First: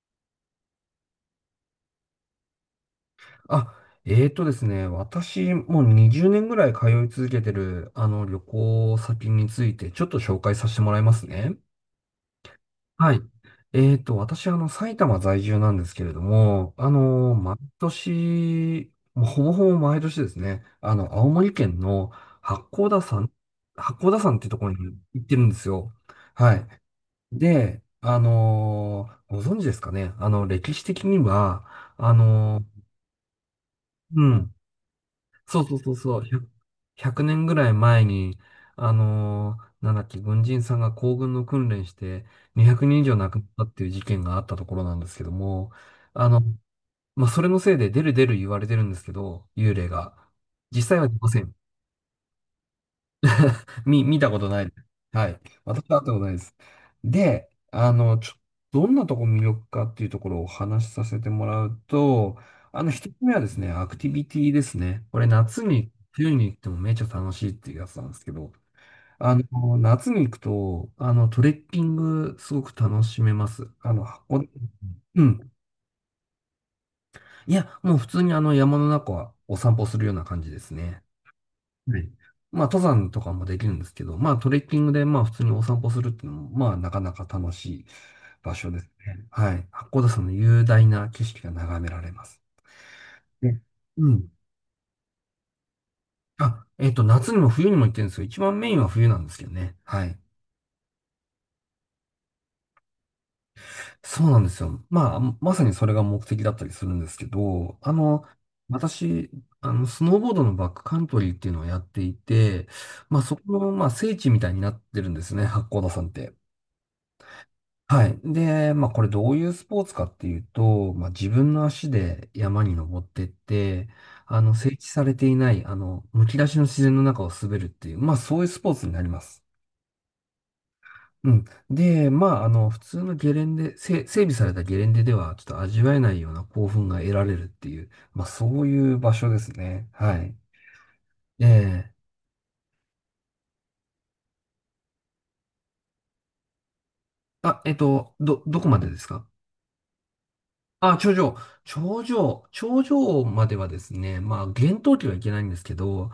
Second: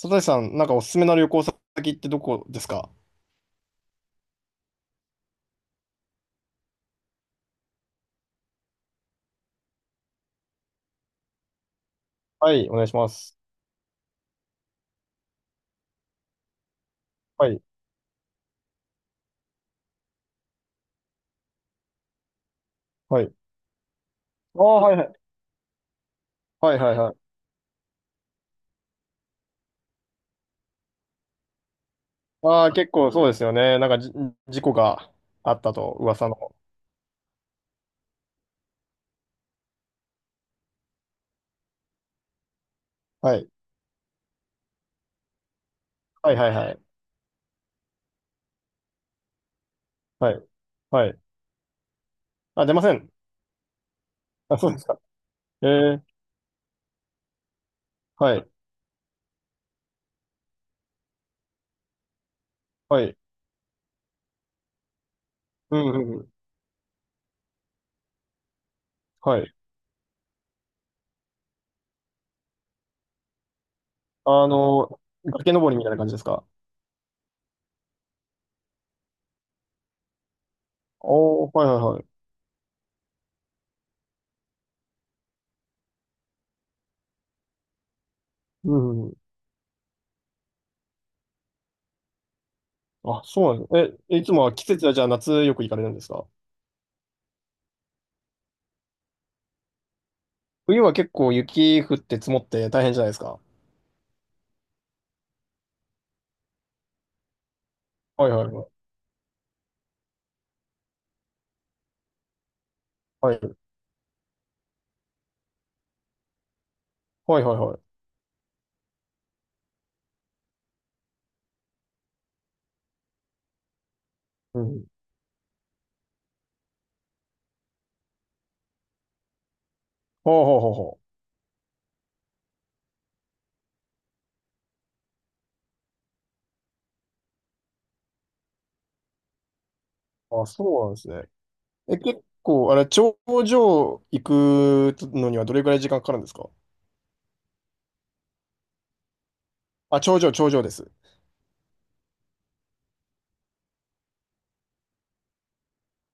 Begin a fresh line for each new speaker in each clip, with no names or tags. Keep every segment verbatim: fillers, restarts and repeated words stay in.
佐藤さん、なんかおすすめの旅行先ってどこですか？
あ、えーとですね、私、もうにじゅうねんぐらい通い続けてる、あの、旅行先について、ちょっと紹介させてもらいますね。
はい、お願いしま
はい。
す。
えーと、私、あの、埼玉在住なんですけれども、あの、
は
毎
い、
年、もうほぼほぼ毎年ですね、あの、青森県の八甲田
は
山、
い。
八甲田山ってと
あ
ころに
あ、はい、はい。
行ってるんですよ。はい。
はい、はい、はい。
で、あの、ご存知ですかね、あの、歴史的には、あの、
ああ、結構そうですよね。なんかじ、
うん。
事故があっ
そう
た
そうそ
と、
うそう、
噂の。
ひゃく年ぐらい前に、あのーなんだっけ、軍人さんが行軍の訓練してにひゃくにん以上亡
は
くなっ
い、
たっていう事件があったところなんですけども、あ
はい、
の、
はい、はい。
まあ、それのせいで出る出る言われてるんですけど、幽霊が。
はい、
実際
は
は出
い。
ません。
あ、出ません。
み、見たこと
あ、
ない
そ
で
うで
す。
すか。
はい。
え
私は会
え、
ったことないです。で、あの、ちょ、
はい、
どんなとこ魅力かっていうところをお話しさせてもらうと、あの、
は
一つ
い。
目はですね、アクティビティですね。これ夏
うん、
に、
うん、う
冬
ん。
に行ってもめちゃ楽しいっていうやつなんですけど、あ
はい。
の、夏に行くと、あの、トレッキングすごく楽しめます。あの、箱、
あの、
うん。
崖登りみたいな感じですか？
いや、もう普通にあの山の中はお散歩するような感じですね。
おおー、はい、はい、
は
はい。
い。まあ、登山とかもできるんですけど、まあ、トレッキングで、まあ、普通にお散歩するっていうのも、まあ、なかなか楽しい場
う
所です
ん、うん。うん。
ね。はい。八甲田山の雄大な景色が眺められます。
あ、そう
ね
なんですね。
う
え、い
ん。
つもは季節はじゃあ夏よく行かれるんですか？
あ、えっと、夏にも冬にも行ってるんですよ。一番メインは冬なんですけどね。はい。
冬は結構雪降って積もって大変じゃないですか？
そうなんですよ。まあ、まさにそれが目的だったりするんですけど、あの、
はいはいはい。
私、あの、スノーボードのバックカントリーっていうのをやっていて、まあ、
は
そ
い。
この、まあ、聖地みたいになってるんですね、八甲田山って。
はいはいはい。
はい。で、まあこれどういうスポーツかっていうと、まあ自分の足で山に登ってって、あの、
う
整
ん。
地されていない、あの、むき出しの自然の中を滑るっていう、まあそういうスポーツになります。
ほうほうほうほ
うん。で、まああの、普通のゲレンデ、せ整備されたゲレンデではちょっと味わえないような興奮が得られるっていう、まあそういう場所ですね。はい。
う。あ、そうなんですね。
ええ、
え、結構、あれ、頂上行くのにはどれくらい時間かかるんですか？
あ、えっと、ど、どこまでですか？
あ、頂上、頂上です。
あ、頂上。頂上。頂上まではですね、まあ、厳冬期はいけないんですけど、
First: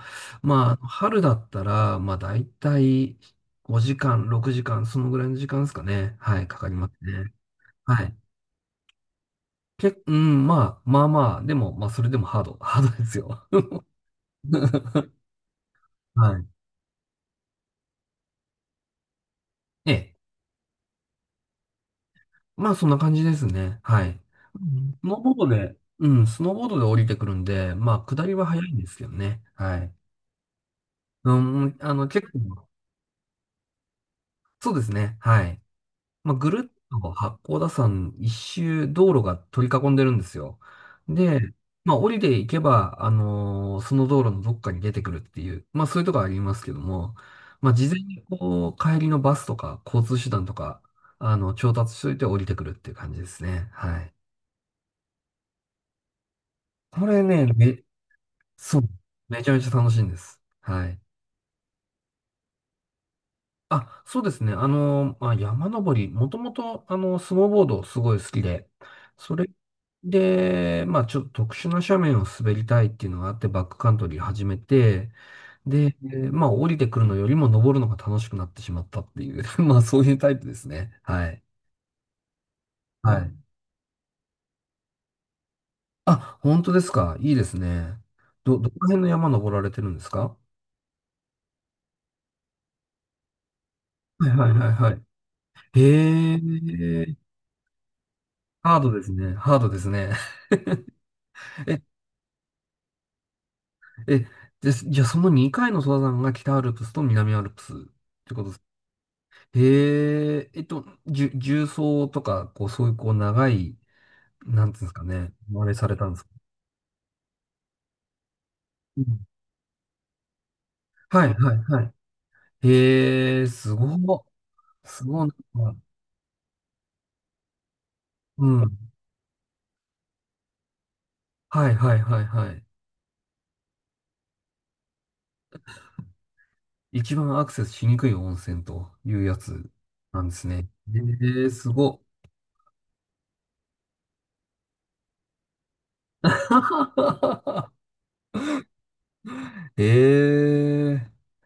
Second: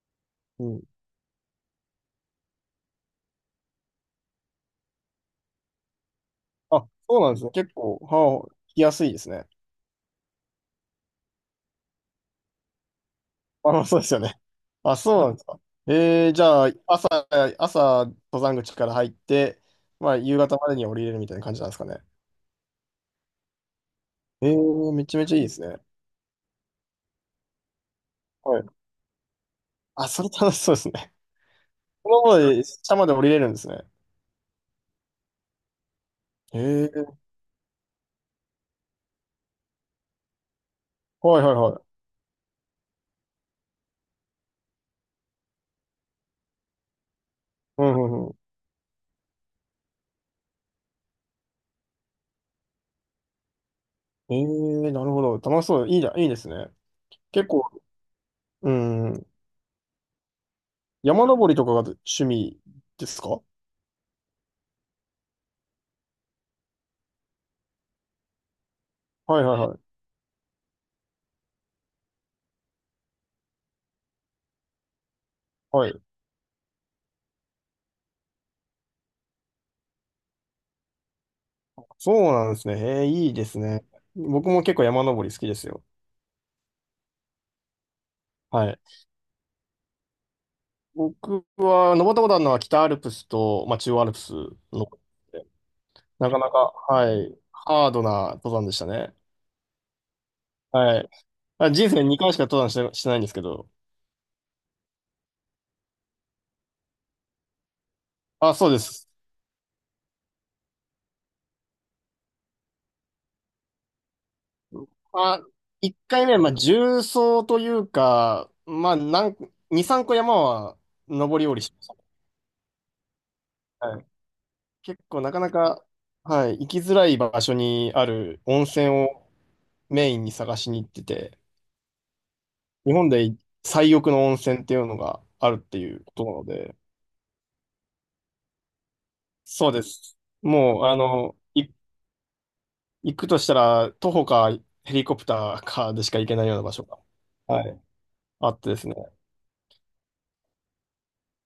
う
ま
ん。
あ、春だったら、まあ、だいたいごじかん、ろくじかん、そのぐらいの時間ですかね。はい、かかり
あ、
ます
そうな
ね。
んですね。結構、
はい。
はあ、来やすいですね。
け、うん、まあ、まあまあ、でも、まあ、それでもハード、ハードですよ。
あ、そうですよね。あ、そうなんですか。えー、
は
じ
い。
ゃあ、朝、朝、登山口から入って、
え
ま
え。
あ、夕方までには降りれるみたいな感じなんですかね。
まあ、そんな感じですね。はい。
え
うん
ー、め
スノ
ちゃ
ー
め
ボ
ち
ー
ゃいい
ド
です
で、
ね。
うん、スノーボードで降りてくるんで、まあ、下りは
は
早
い。
いんですけどね。はい。
あ、それ楽しそうですね。
うん、あ の、
その
結
ままで、
構、
下まで降りれるんですね。
そうですね。はい。まあ、ぐるっ
え
と
ー、
八甲田山いっしゅう道路が取り囲んでるんですよ。
は
で、
いはいは
まあ、
い。
降りていけば、あのーその道路のどっかに出てくるっていう、まあ、そういうとこありますけども、まあ、
う
事
ん
前
う
に
んうん。
こう、帰りのバスとか交通手段とか、あの、調達しといて降りてくるっていう感じですね。はい。
ええなるほど。楽しそう。いいじゃん。いいですね。
これね、
結構、
め、
う
そう、
ん。
めちゃめちゃ楽しいんです。はい。
山登りとかが趣味ですか？は
あ、そうですね。あの、まあ、山登り、もともと、あの、スノーボードすごい好きで、
い
そ
はい
れ
はい。
で、まあ、ちょっと特殊な斜面を滑りたいっていうのがあって、バックカントリー始めて、
は
で、
い。
えーまあ、降りてくるのよりも登るのが楽しくなってしまったっていう、まあ、そういうタイプですね。はい。
そうなんですね。ええ
は
いい
い。
ですね。僕も結構山登り好きですよ。
あ、本当ですか。いいですね。ど、ど
は
こ
い。
ら辺の山登られてるんですか？
僕は登ったことあるのは北アルプスと、まあ、中央アルプ
はい
ス
はいはい
の、
はい。
なかなか、
へ
は
え、
い、ハードな登山で
ハ
し
ー
た
ドです
ね。
ね。ハードですね。
はい。あ、人 生にかいしか登山して、してないんですけど。
え、です、じゃあそのにかいの登山が北アルプスと南アルプスってことで
あ、
す。
そうです。
へえ、えっと、じゅ、重曹とか、こう、そういうこう、長い、なんていうんですかね、
まあ、
あれされ
一
たんです
回
か。
目は、まあ、重曹というか、まあ、
うん、
なん、二、三個山は
はい、
登り
は
降
い、
りし
は
まし
い。へえ、す
た。
ご
はい。
い、
結
す
構
ごい
なかな
なんか。
か、はい、行きづらい場所にある
う
温
ん。
泉をメインに探しに行ってて、
はい、はい、はい、はい。
日本で最奥の温泉っていうのがあるっていうことなので、
一番アクセスしにくい温泉というやつ
そうです。
なんですね。
もう、あの、
へえ、
い、
すご
行くとしたら、徒歩かヘリコプターかでしか
い
行けないような場所が、は い、あってですね。
へえ、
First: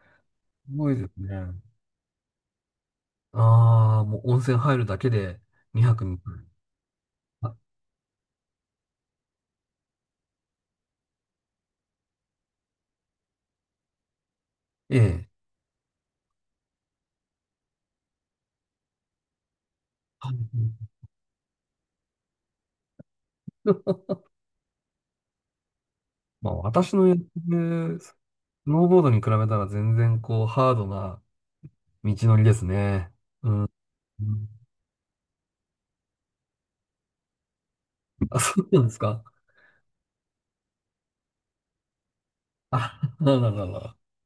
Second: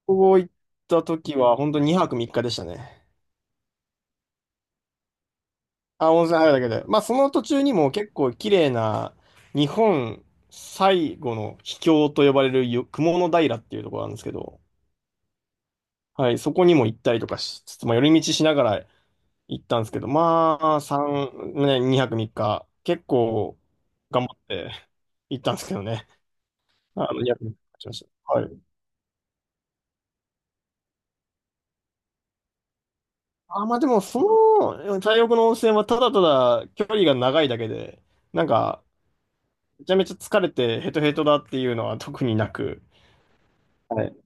ここ行っ
すごいで
た
す
時
ね。
は、本当ににはくさんにちでしたね。
ああ、もう温泉入るだけでにはく
あ、
さん、い
温泉入るだけで。まあ、その途
あ、
中にも結構綺麗な、日本最後の秘境と呼ばれるよ雲の平っていうところなんですけど、
ええ。
はい、そこにも行ったりとかしつつ、まあ、寄り道しながら行ったんですけど、まあ、さん、ね、にはくさんにち、結構
はい、
頑張って行ったんですけどね。
まあ私の
あ
やっ
の、
て
にはくさんにちしま
る
し
ス
た。はい。
ノーボードに比べたら全然こうハードな道のりですね。
あ、まあでも、そ
うん、
の、太浴の温泉はただただ距離が長いだけで、
あ、
なん
そうな
か、
んですか？
めちゃめちゃ疲れてヘトヘトだっていうのは特にな く、
あ、なるほど、なるほど。
はい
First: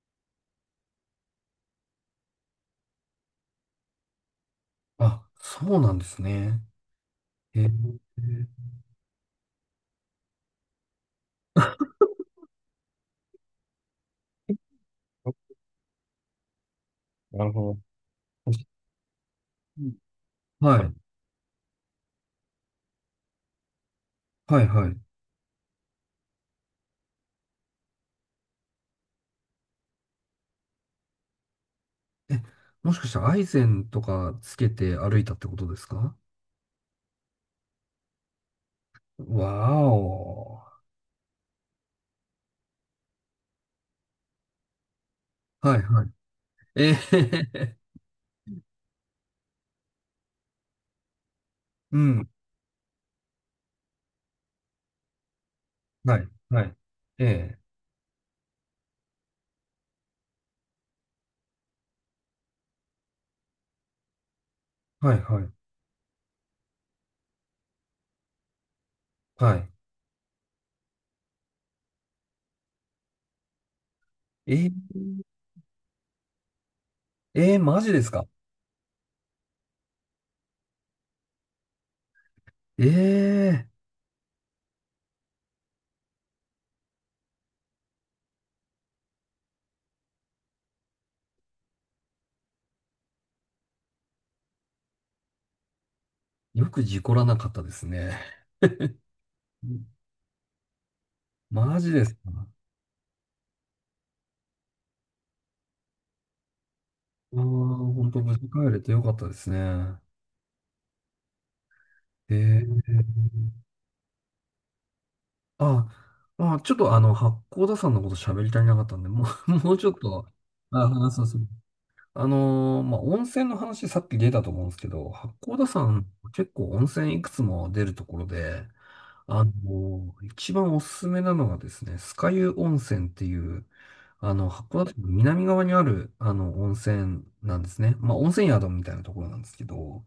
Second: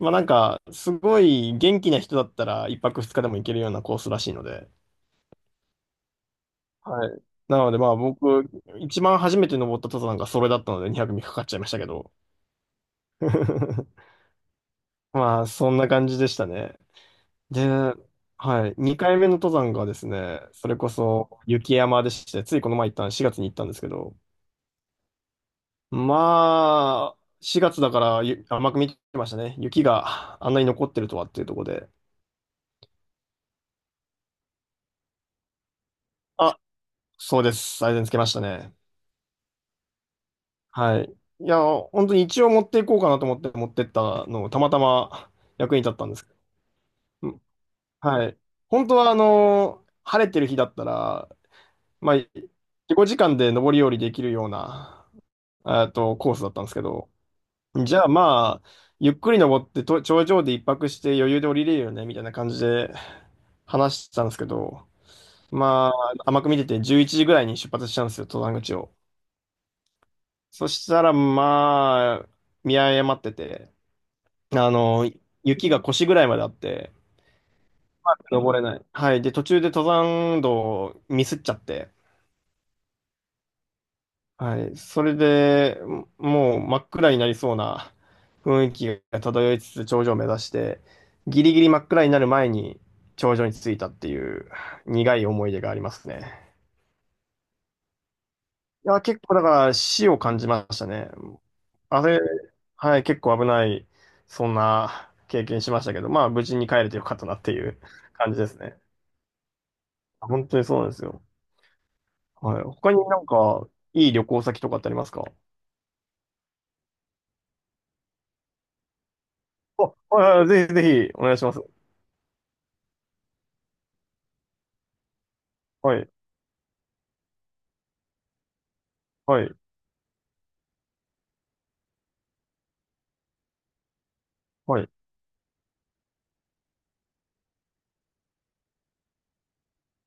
まあなんか、すごい元気な人だったらいっぱくふつかでも行けるようなコースらしいので。
あ、そうなんですね。
はい。な
え
の
ー、
でまあ僕、一番初めて登った登山がそれだったのでにはくミクかかっちゃいましたけど。まあ そんな感じでしたね。
なる
で、
ほど。
は い。にかいめの登山がですね、そ
は
れこ
い、
そ雪山でして、ついこの前行ったしがつに行ったんですけど、
はい、はい。
まあ、しがつだからゆ甘く見てましたね。雪があんなに残ってるとはっていうところで。
え、もしかしてアイゼンとかつけて歩いたってことですか？
あ、そうです。最善つけましたね。
わーお。
はい。いや、本当に一応持っていこうかなと思って持ってったのをたまたま役
はい、
に立っ
は
た
い。
んですけど。
え
うん
え、
はい。本当は、あの、晴れてる日だったら、
う
まあ、
ん。
自己時間で上り下りできるような、えっと、
はい、
コースだった
は
んです
い。
けど、
ええ、
じゃあまあ、ゆっくり登ってと頂上で一泊して余裕で降りれるよね、みたいな感じで話してたんですけど、
はい、はい、
まあ、甘く見ててじゅういちじぐらいに出発したんですよ、登山口を。
はい。
そしたら、まあ、見誤ってて、
え
あ
え、
の、雪が腰ぐらいまであって、
ええ、マジですか？
登れない。はい。で、途中で登山道をミスっちゃって、
ええ、
はい。それで、もう真っ暗になりそうな雰囲気が漂いつつ頂上を目指して、ギリギリ真っ暗になる前に頂上に着いたっていう苦い思い出がありますね。
よく事故らなかったですね。
いや、結構だから死を感じましたね。
マジで
あ
すか？
れ、
あ
はい、結構危ない、そんな経験しましたけど、まあ無事に帰れてよかったな
あー、
っていう
本当
感
無
じで
事
す
帰れ
ね。
てよかったですね。
本当にそうなんですよ。
え
はい。
え、
他になんか、いい旅行先とかってありますか？
あ、あ、ちょっとあの、八甲田さんのこと喋り足りなかったんで、もう、もう
あ、
ちょっと、
はいはい、ぜひぜ
あ、話
ひ、
そ
お
う
願
そ
いし
う。
ます。
あのーまあ、温泉の話さっき出たと思うんですけど、八甲田さ
は
ん
い、
結構温泉いくつも出るところで、
は
あ
い、
の、一番おすすめなのがですね、酸ヶ湯温泉っていう、あの、
は
函
い、
館の南側にある、あの、温泉なんですね。まあ、温泉宿みたいなところなんですけど、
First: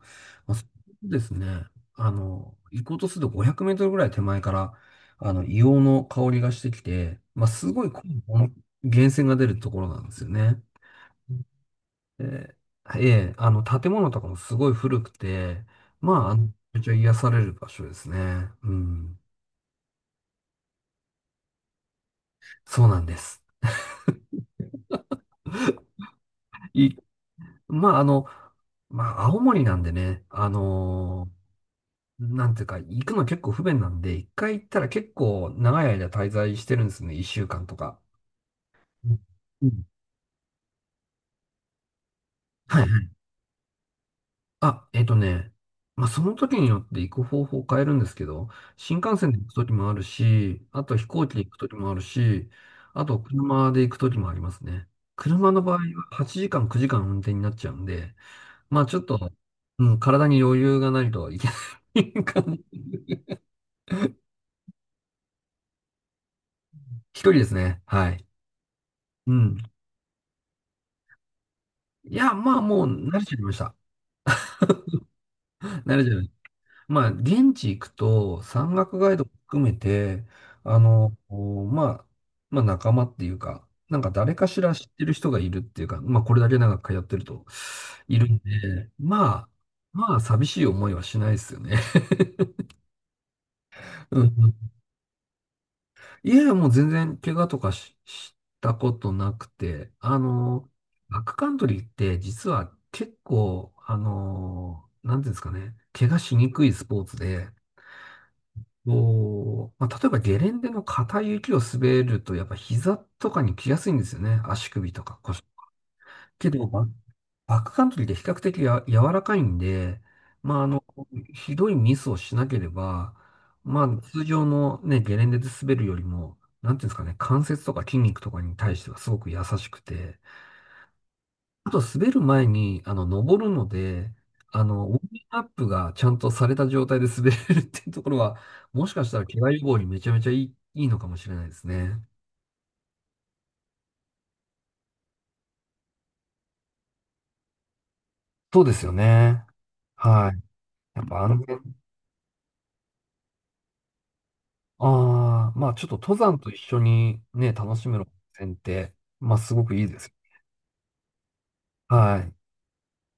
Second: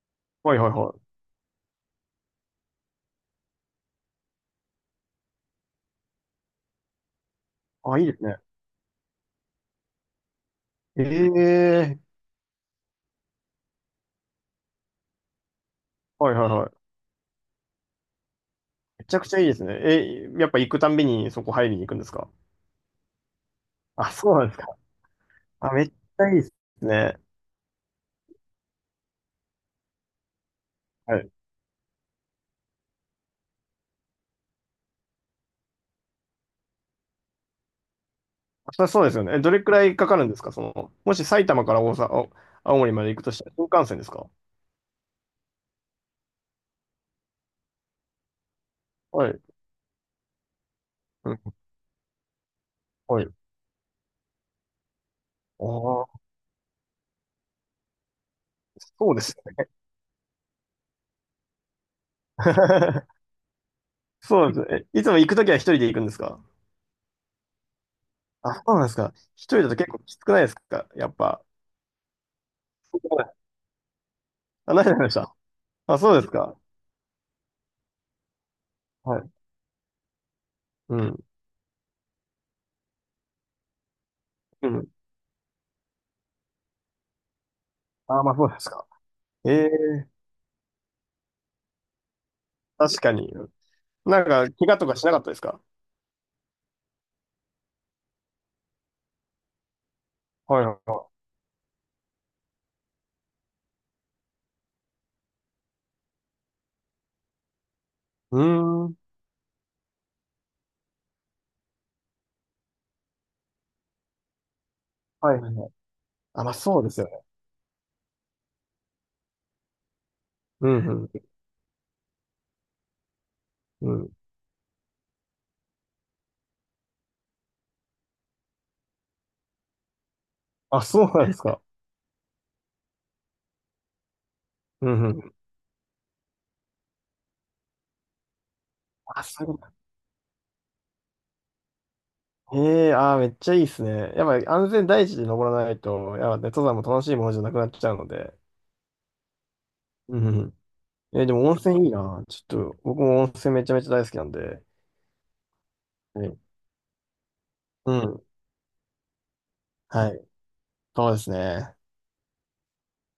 まあ、
はい、
そ
は
こ
い、は
で
い。
すね、あの、行こうとするとごひゃくメートルぐらい手前から、あの、硫黄の香りがしてきて、まあ、すごい
あ、
濃
いいで
い
すね。
温源泉が出るところなんですよね。
ええ
で、ええ、あの、建物とかもすごい古くて、まあ、
はい、
あ
はい、
の
は
めちゃくち
い。
ゃ癒される場所ですね。う
めち
ん。
ゃくちゃいいですね。え、やっぱ行くたんびにそこ入りに行くんですか？
そうなんです。
あ、そうなんですか。あ、めっちゃいいです
い、
ね。
まあ、あの、まあ、青森なんでね、あ
はい。
のーなんていうか、行くの結構不便なんで、いっかい行ったら結構長い間滞在してるんですね。いっしゅうかんとか。
そそう
う
です
ん
よね。え、どれ
う
く
ん、
らいかかるんですか？その、もし埼玉から大阪、お青
はいは
森まで
い。
行くとしたら新幹線ですか？
あ、えっとね、まあ、その時によって行く方法を変えるんですけど、新幹
は
線で
い。
行く時もあるし、あと飛行
う
機
ん、
で行く時もあるし、あと
はい。
車で行く時もありますね。車の
あ
場合は
あ、
はちじかん、くじかん運転になっちゃうんで、まあちょっ
そうで
と、
すね。
うん、体に余裕がないといけない 感じ。
そうなんですね。えいつも行くときは一人で行くんですか？
ひとりですね。はい。
あ、そうなんですか。
う
一
ん。
人だと結構きつくないですかやっぱ。
いや、まあもう
そ
慣れ
ない、
ちゃいました。
あ、何でました？
慣
あ、
れち
そ
ゃい
う
ま
で
し
す
た。
か。
まあ現地行くと山岳ガイ
は
ド
い。
含めて、あ
う
の、
ん。
こうまあ、まあ仲間っていうか、なんか誰かし
う
ら知っ
ん。
てる人がいるっていうか、まあこれだけ長く通ってるとい
あ、
る
まあ
ん
そうですか。
で、まあ、
ええ
まあ寂しい思いはしないですよね。
確かに。
う
なんか、怪
ん。
我とかしなかったですか？
いやいや、もう全然怪我とかし、したことなくて、あ
はい
の、
はいはい。
バックカントリーって実は結構、あの、なんていうんですかね、怪我しにくいスポーツで、
うーん。
こう、まあ、例えばゲレンデの硬い雪を滑ると、やっぱ膝とかに来やすいんですよね。足首とか
はい
腰。
はいはい。あ、
け
まあ
ど、
そ
バ
うで
ッ
すよね。
バックカントリーって比較的や柔らかいんで、まあ、あ
う
の、
んうん。
ひどいミスをしなければ、ま
う
あ、
ん。
通常のね、ゲレンデで滑るよりも、なんていうんですかね、関節とか筋肉とかに対してはすごく優しくて、
あ、そうなんですか。
あと滑る前に、あの、登るので、あ の、
う
ウォー
んう
ミン
ん。
グアップがちゃんとされた状態で滑れるっていうところは、もしかした
あ、
ら怪
そう
我
いうこ
予
とか。
防にめちゃめちゃいい、いいのかもしれないですね。
ええあー、めっちゃいいですね。やっぱり安全第一で登らないと、やっぱね、登山も楽しいものじゃなくなっちゃうので。
そうですよね。
うん
はい。
うん。
やっぱ
え、で
安
も温
全
泉いいな。ちょっと、僕も温泉めちゃめちゃ大好きなんで。
ああ、まあちょっと登
は
山
い
と一緒にね、楽し
う
むる
ん。
線って、まあすごくいいで
は
す。
い。そうですね。
はい。